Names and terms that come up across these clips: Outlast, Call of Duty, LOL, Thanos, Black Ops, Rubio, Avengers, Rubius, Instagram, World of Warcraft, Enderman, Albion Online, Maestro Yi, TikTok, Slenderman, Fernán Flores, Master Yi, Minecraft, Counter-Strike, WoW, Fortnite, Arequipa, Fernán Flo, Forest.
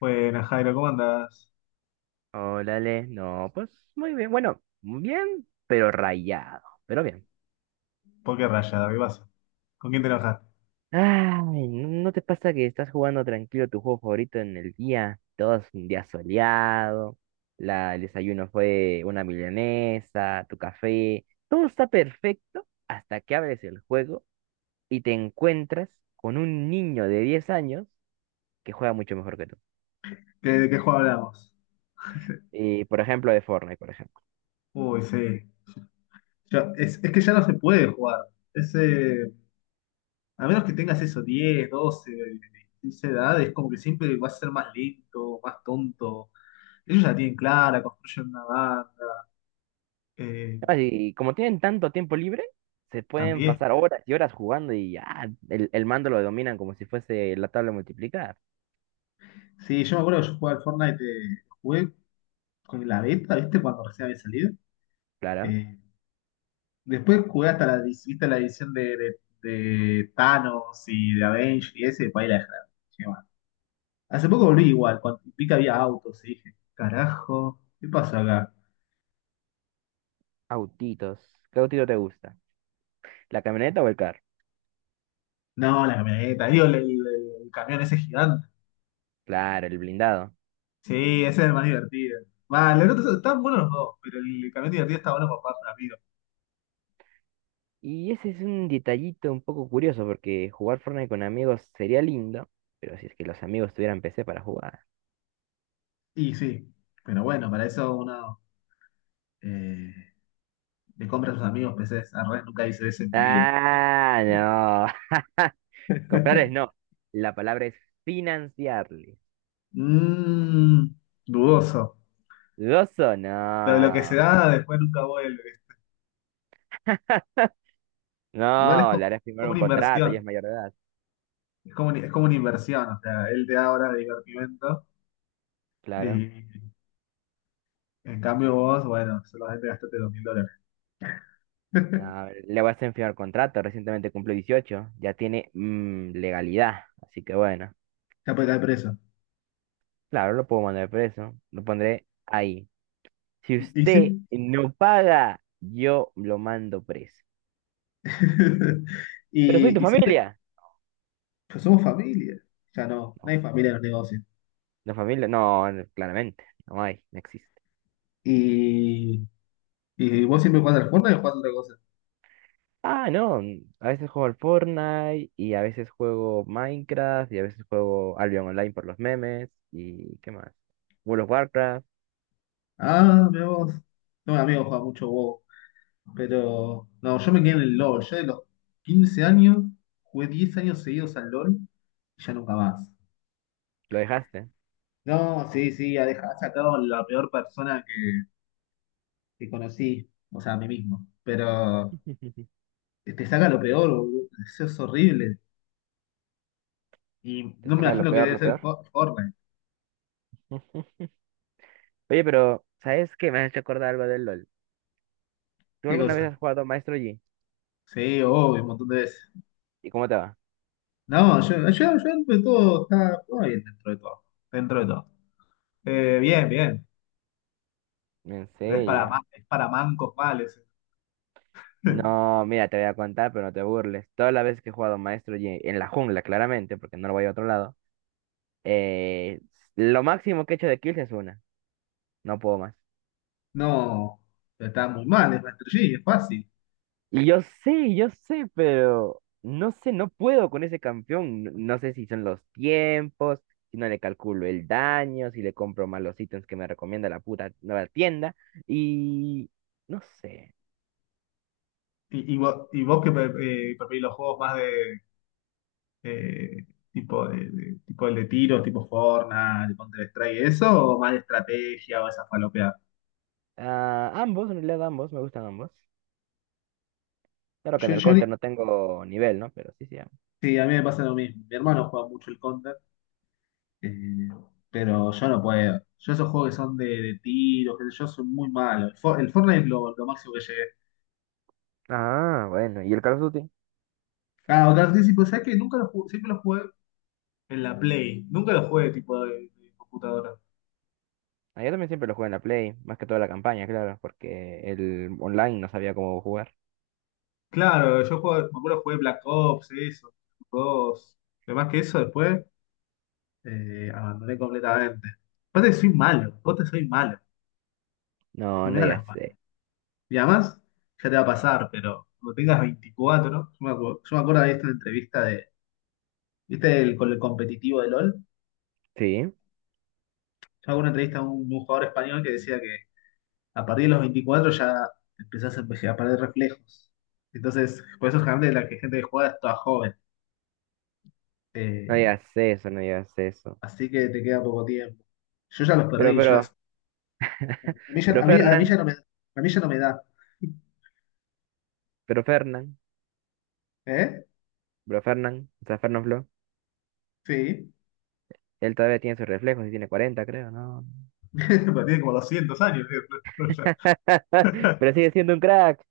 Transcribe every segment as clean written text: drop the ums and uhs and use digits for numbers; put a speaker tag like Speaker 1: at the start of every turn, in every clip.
Speaker 1: Buenas, Jairo, ¿cómo andás?
Speaker 2: Órale, no, pues muy bien. Bueno, bien, pero rayado, pero bien.
Speaker 1: ¿Por qué raya, ¿qué pasa? ¿Con quién te enojaste?
Speaker 2: Ay, ¿no te pasa que estás jugando tranquilo tu juego favorito en el día? Todo es un día soleado, el desayuno fue una milanesa, tu café, todo está perfecto hasta que abres el juego y te encuentras con un niño de 10 años que juega mucho mejor que tú.
Speaker 1: ¿Qué- ¿de qué juego hablamos?
Speaker 2: Y, por ejemplo, de Fortnite, por ejemplo.
Speaker 1: Uy, sí. Ya- es, que ya no se puede jugar. Es, a menos que tengas eso, 10 12 15 edades, es como que siempre vas a ser más lento, más tonto. Ellos ya tienen clara, construyen una banda. Eh,
Speaker 2: Ah, y como tienen tanto tiempo libre, se pueden
Speaker 1: también.
Speaker 2: pasar horas y horas jugando y ya el mando lo dominan como si fuese la tabla de multiplicar.
Speaker 1: Sí, yo me acuerdo que yo jugaba al Fortnite, jugué con la beta, ¿viste? Cuando recién había salido.
Speaker 2: Claro.
Speaker 1: Eh, Después jugué hasta viste la edición de Thanos y de Avengers y ese, para ahí la dejé, dije, "Bueno". Hace poco volví igual, cuando vi que había autos y dije, carajo, ¿qué pasó acá?
Speaker 2: Autitos. ¿Qué autito te gusta? ¿La camioneta o el carro?
Speaker 1: No, la camioneta, digo, el camión ese gigante.
Speaker 2: Claro, el blindado.
Speaker 1: Sí, ese es el más divertido. Va, los otros están buenos los dos, pero el camión divertido está bueno para un amigos.
Speaker 2: Y ese es un detallito un poco curioso porque jugar Fortnite con amigos sería lindo, pero si es que los amigos tuvieran PC para jugar.
Speaker 1: Y sí, pero bueno, para eso uno eh, le compra a sus amigos PCs. Al revés, nunca hice eso en mi vida.
Speaker 2: Ah, no. Comprarles no. La palabra es financiarles.
Speaker 1: Mmm, dudoso.
Speaker 2: Gozo, no.
Speaker 1: Lo que se da después nunca vuelve. Igual es
Speaker 2: No,
Speaker 1: como,
Speaker 2: le harás firmar
Speaker 1: como
Speaker 2: un
Speaker 1: una
Speaker 2: contrato, ya
Speaker 1: inversión.
Speaker 2: es mayor de edad.
Speaker 1: Es como, es como una inversión. O sea, él te da horas de divertimento
Speaker 2: Claro.
Speaker 1: y en cambio vos, bueno, solamente gastaste $2000.
Speaker 2: No, le vas a firmar contrato, recientemente cumplió 18, ya tiene legalidad. Así que bueno,
Speaker 1: Ya puede caer preso.
Speaker 2: claro, lo puedo mandar preso, lo pondré ahí. Si
Speaker 1: Y,
Speaker 2: usted no paga, yo lo mando preso. Pero soy tu
Speaker 1: y siempre,
Speaker 2: familia.
Speaker 1: pues somos familia. Ya no, no hay
Speaker 2: No,
Speaker 1: familia en los negocios.
Speaker 2: no familia, no, no, claramente, no hay, no existe.
Speaker 1: Y, y vos siempre jugás al Fortnite o jugás a otra cosa.
Speaker 2: Ah, no, a veces juego al Fortnite y a veces juego Minecraft y a veces juego Albion Online por los memes y ¿qué más? World of Warcraft.
Speaker 1: Ah, mira vos. No, mi amigo juega mucho WoW. Pero no, yo me quedé en el LOL. Yo de los 15 años jugué 10 años seguidos al LOL y ya nunca más.
Speaker 2: Lo dejaste.
Speaker 1: No, sí, sí, ha dejado, ha sacado la peor persona que conocí, o sea, a mí mismo. Pero te saca lo peor, boludo. Eso es horrible. Y
Speaker 2: Te
Speaker 1: no me
Speaker 2: saca lo
Speaker 1: imagino que
Speaker 2: peor,
Speaker 1: debe
Speaker 2: lo
Speaker 1: ser
Speaker 2: peor.
Speaker 1: Fortnite.
Speaker 2: Oye, pero ¿sabes qué? Me has hecho acordar algo del LOL. ¿Tú
Speaker 1: ¿Qué
Speaker 2: alguna
Speaker 1: cosa?
Speaker 2: vez has jugado Maestro Yi?
Speaker 1: Sí, obvio, un montón de veces.
Speaker 2: ¿Y cómo te va?
Speaker 1: No, yo dentro de todo, está todo bien dentro de todo. Dentro de todo. Bien, bien.
Speaker 2: ¿En
Speaker 1: Pero es para,
Speaker 2: serio?
Speaker 1: es para mancos males.
Speaker 2: No, mira, te voy a contar, pero no te burles. Todas las veces que he jugado Maestro Yi, en la jungla, claramente, porque no lo voy a otro lado, eh, lo máximo que he hecho de kills es una. No puedo más.
Speaker 1: No, pero está muy mal, es Master Yi, es fácil.
Speaker 2: Y yo sé, pero no sé, no puedo con ese campeón. No sé si son los tiempos, si no le calculo el daño, si le compro mal los ítems que me recomienda la puta nueva tienda. Y no sé.
Speaker 1: ¿Y vos que preferís los juegos más de, eh, tipo tipo el de tiro, tipo Fortnite, Counter-Strike, eso, o más de estrategia o esas falopeas?
Speaker 2: Ah, ambos, en realidad ambos, me gustan ambos. Claro que en
Speaker 1: Yo,
Speaker 2: el
Speaker 1: yo
Speaker 2: counter
Speaker 1: ni-
Speaker 2: no tengo nivel, ¿no? Pero sí, sí, ambos.
Speaker 1: sí, a mí me pasa lo mismo. Mi hermano juega mucho el Counter, eh, pero yo no puedo. Yo esos juegos que son de tiros, qué sé yo soy muy malo. El Fortnite es lo máximo que llegué.
Speaker 2: Ah, bueno. ¿Y el Call of Duty?
Speaker 1: Ah, otra vez, sí, pues, ¿sabes qué? Nunca lo jugué, siempre lo jugué en la Play. Nunca lo jugué tipo de computadora.
Speaker 2: Ah, yo también siempre lo juego en la Play, más que toda la campaña, claro, porque el online no sabía cómo jugar.
Speaker 1: Claro, me acuerdo jugué Black Ops, eso, dos. Pero más que eso, después abandoné completamente. Aparte, soy malo, vos te soy malo,
Speaker 2: No,
Speaker 1: no me
Speaker 2: no
Speaker 1: da
Speaker 2: ya
Speaker 1: las
Speaker 2: sé.
Speaker 1: manos. Y además, ya te va a pasar, pero cuando tengas 24, yo me acuerdo de esta entrevista de, ¿viste el, con el competitivo de LOL?
Speaker 2: Sí,
Speaker 1: Yo hago una entrevista a un jugador español que decía que a partir de los 24 ya empezás a, a perder reflejos. Entonces, por eso generalmente la que gente que juega es toda joven.
Speaker 2: no
Speaker 1: Eh,
Speaker 2: digas eso, no digas eso.
Speaker 1: Así que te queda poco tiempo. Yo ya los
Speaker 2: Pero,
Speaker 1: perdí,
Speaker 2: pero,
Speaker 1: a mí ya,
Speaker 2: pero
Speaker 1: a mí ya
Speaker 2: Fernán,
Speaker 1: no me, a mí ya no me da.
Speaker 2: pero Fernán,
Speaker 1: ¿Eh?
Speaker 2: pero Fernán, o sea, Fernán Flo,
Speaker 1: Sí.
Speaker 2: él todavía tiene sus reflejos y tiene 40, creo, ¿no?
Speaker 1: Pero tiene como 200 años, tío. No, no, ya.
Speaker 2: Pero sigue siendo un crack.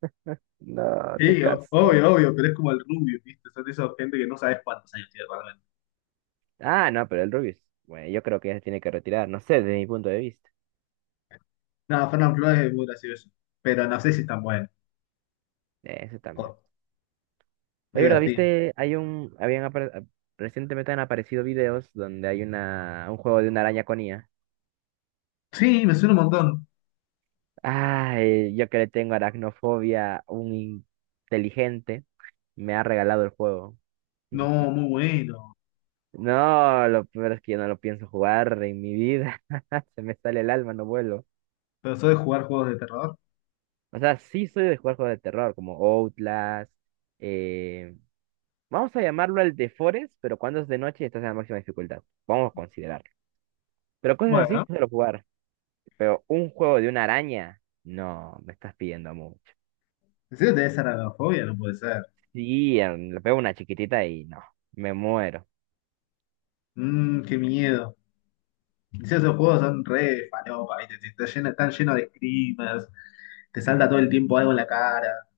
Speaker 2: No, se
Speaker 1: Sí,
Speaker 2: cansó.
Speaker 1: obvio, obvio, pero es como el Rubio, ¿viste? Son de esas gente que no sabes cuántos años tiene realmente.
Speaker 2: Ah, no, pero el Rubius, bueno, yo creo que ya se tiene que retirar, no sé, desde mi punto de vista.
Speaker 1: No, Fernán Flores es muy gracioso, pero no sé si es tan bueno.
Speaker 2: Eso también.
Speaker 1: O-
Speaker 2: Oye, ¿verdad?
Speaker 1: divertido.
Speaker 2: ¿Viste? Hay un, habían, apare- a- Recientemente han aparecido videos donde hay un juego de una araña con IA.
Speaker 1: Sí, me suena un montón.
Speaker 2: Ay, yo que le tengo aracnofobia, un inteligente me ha regalado el juego.
Speaker 1: No, muy bueno.
Speaker 2: No, lo peor es que yo no lo pienso jugar en mi vida. Se me sale el alma, no vuelo.
Speaker 1: Pero soy de jugar juegos de terror.
Speaker 2: O sea, sí soy de jugar juegos de terror, como Outlast. eh, vamos a llamarlo el de Forest, pero cuando es de noche y estás en la máxima dificultad. Vamos a considerarlo. Pero cosas así,
Speaker 1: Bueno,
Speaker 2: suelo jugar. Pero un juego de una araña, no, me estás pidiendo mucho.
Speaker 1: ¿en serio te da esa aracnofobia? No puede ser.
Speaker 2: Sí, le pego una chiquitita y no, me muero.
Speaker 1: Mmm, qué miedo. Sí, esos juegos son re falopa, ¿viste? Están llenos de screamers, te salta todo el tiempo algo en la cara.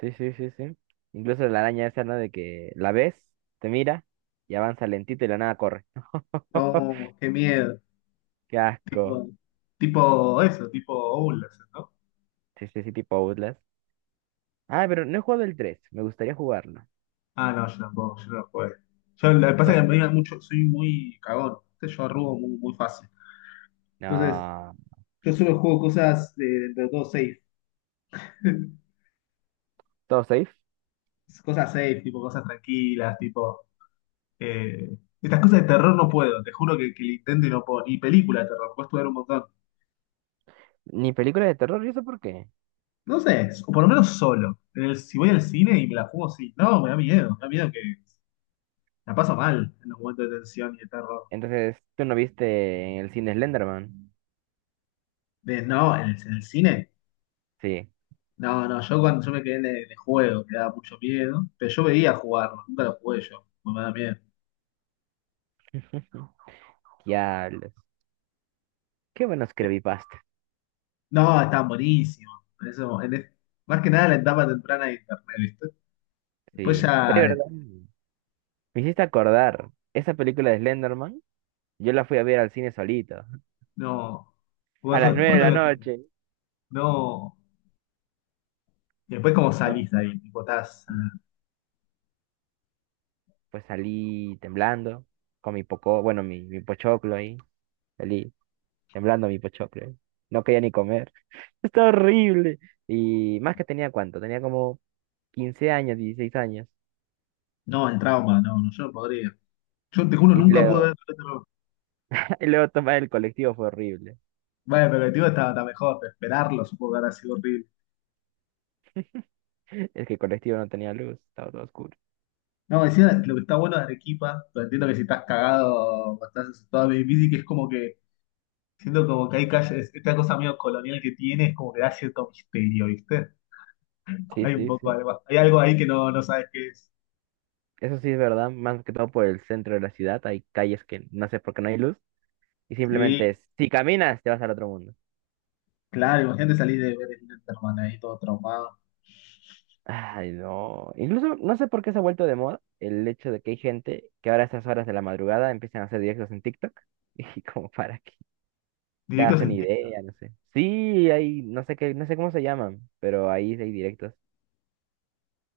Speaker 2: Sí, sí, sí, sí. Incluso la araña esa, ¿no? De que la ves, te mira y avanza lentito y la nada corre.
Speaker 1: No, qué miedo.
Speaker 2: Qué asco.
Speaker 1: Tipo, tipo eso, tipo Outlast, ¿no?
Speaker 2: Sí, sí, sí, tipo Outlast. Ah, pero no he jugado el tres. Me gustaría jugarlo.
Speaker 1: Ah, no, yo tampoco, yo no lo jugué. Yo, lo que pasa es que
Speaker 2: Ojo.
Speaker 1: me da mucho, soy muy cagón, ¿viste? Yo arrugo muy, muy fácil. Entonces,
Speaker 2: No.
Speaker 1: yo solo juego cosas dentro de todo safe.
Speaker 2: Todo safe.
Speaker 1: Cosas safe, tipo cosas tranquilas, tipo... eh, estas cosas de terror no puedo, te juro que lo intento y no puedo. Ni película de terror, puedes ver un montón.
Speaker 2: Ni película de terror, ¿y eso por qué?
Speaker 1: No sé, o por lo menos solo. Si voy al cine y me la juego, sí. No, me da miedo que la paso mal en los momentos de tensión y de terror.
Speaker 2: Entonces, ¿tú no viste en el cine Slenderman?
Speaker 1: De, no, en el cine.
Speaker 2: Sí.
Speaker 1: No, no, yo cuando yo me quedé en el juego, que daba mucho miedo, pero yo veía jugarlo, nunca lo jugué yo, porque me da miedo.
Speaker 2: Diablos. Qué buenos creepypastas.
Speaker 1: No, están buenísimos. En eso- en es- más que nada la etapa temprana de internet, ¿viste? Después
Speaker 2: Sí. Oye,
Speaker 1: ya,
Speaker 2: ¿verdad? Me hiciste acordar. Esa película de Slenderman, yo la fui a ver al cine solito.
Speaker 1: no.
Speaker 2: A las 9 de
Speaker 1: ¿Cuándo?
Speaker 2: la noche.
Speaker 1: No. Y después cómo
Speaker 2: Bueno,
Speaker 1: salís de ahí, tipo, estás.
Speaker 2: pues salí temblando. Con mi poco, bueno, mi pochoclo ahí. Salí, temblando mi pochoclo. ¿Eh? No quería ni comer. Está horrible. Y más que tenía cuánto, tenía como 15 años, 16 años.
Speaker 1: No, el trauma, no, no, yo no podría. Yo te juro,
Speaker 2: Y
Speaker 1: nunca pude
Speaker 2: luego,
Speaker 1: ver el otro.
Speaker 2: y luego tomar el colectivo fue horrible.
Speaker 1: Bueno, pero el tío está, está mejor, pero esperarlo supongo que habrá sido horrible.
Speaker 2: Es que el colectivo no tenía luz, estaba todo oscuro.
Speaker 1: No, encima lo que está bueno de Arequipa, lo entiendo que si estás cagado o estás asustado es difícil, que es como que, siento como que hay calles, esta cosa medio colonial que tiene es como que da cierto misterio, ¿viste?
Speaker 2: Sí,
Speaker 1: Hay un
Speaker 2: sí,
Speaker 1: poco
Speaker 2: sí.
Speaker 1: algo, hay algo ahí que no, no sabes qué es.
Speaker 2: Eso sí es verdad, más que todo por el centro de la ciudad. Hay calles que no sé por qué no hay luz. Y
Speaker 1: Sí,
Speaker 2: simplemente, es, si caminas, te vas al otro mundo.
Speaker 1: claro, imagínate salir de ver el Enderman ahí todo traumado.
Speaker 2: Ay, no. Incluso no sé por qué se ha vuelto de moda el hecho de que hay gente que ahora a estas horas de la madrugada empiezan a hacer directos en TikTok. Y como, ¿para qué? Te
Speaker 1: Directo
Speaker 2: hacen
Speaker 1: sentido.
Speaker 2: idea, no sé. Sí, hay, no sé qué, no sé cómo se llaman, pero ahí hay directos.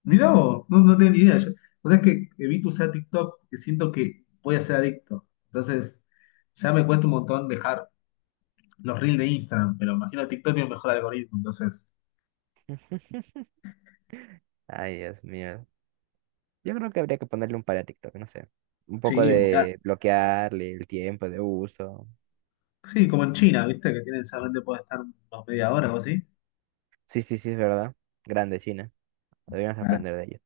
Speaker 1: Mirá vos, no, no tenía ni idea. Yo, o sea sabés que evito usar TikTok, que siento que voy a ser adicto. Entonces, ya me cuesta un montón dejar los reels de Instagram, pero imagino TikTok tiene un mejor algoritmo. Entonces,
Speaker 2: Ay, Dios mío. Yo creo que habría que ponerle un par a TikTok, no sé. Un poco
Speaker 1: sí, olvidate.
Speaker 2: de bloquearle el tiempo de uso.
Speaker 1: Sí, como en China, ¿viste? Que tienen solamente puede estar unos 1/2 hora o así.
Speaker 2: Sí, sí, sí, es verdad. Grande China. Deberíamos
Speaker 1: Nah,
Speaker 2: aprender de ellos.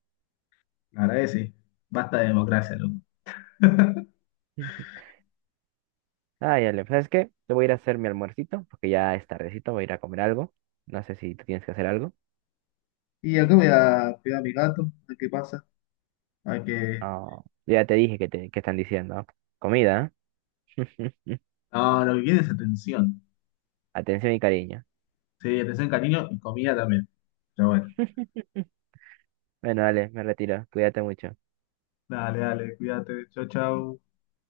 Speaker 1: la verdad que sí. Basta de democracia, loco.
Speaker 2: Ay, Ale, ¿sabes qué? Te voy a ir a hacer mi almuercito, porque ya es tardecito, voy a ir a comer algo. No sé si tú tienes que hacer algo.
Speaker 1: Y acá voy a cuidar a mi gato, a ver qué pasa. A ver qué.
Speaker 2: Oh, ya te dije que están diciendo. Comida, ¿eh?
Speaker 1: No, lo que quiere es atención.
Speaker 2: Atención y cariño.
Speaker 1: Sí, atención, cariño y comida también. Pero bueno.
Speaker 2: Bueno, dale, me retiro. Cuídate mucho.
Speaker 1: Dale, dale, cuídate. Chau, chau.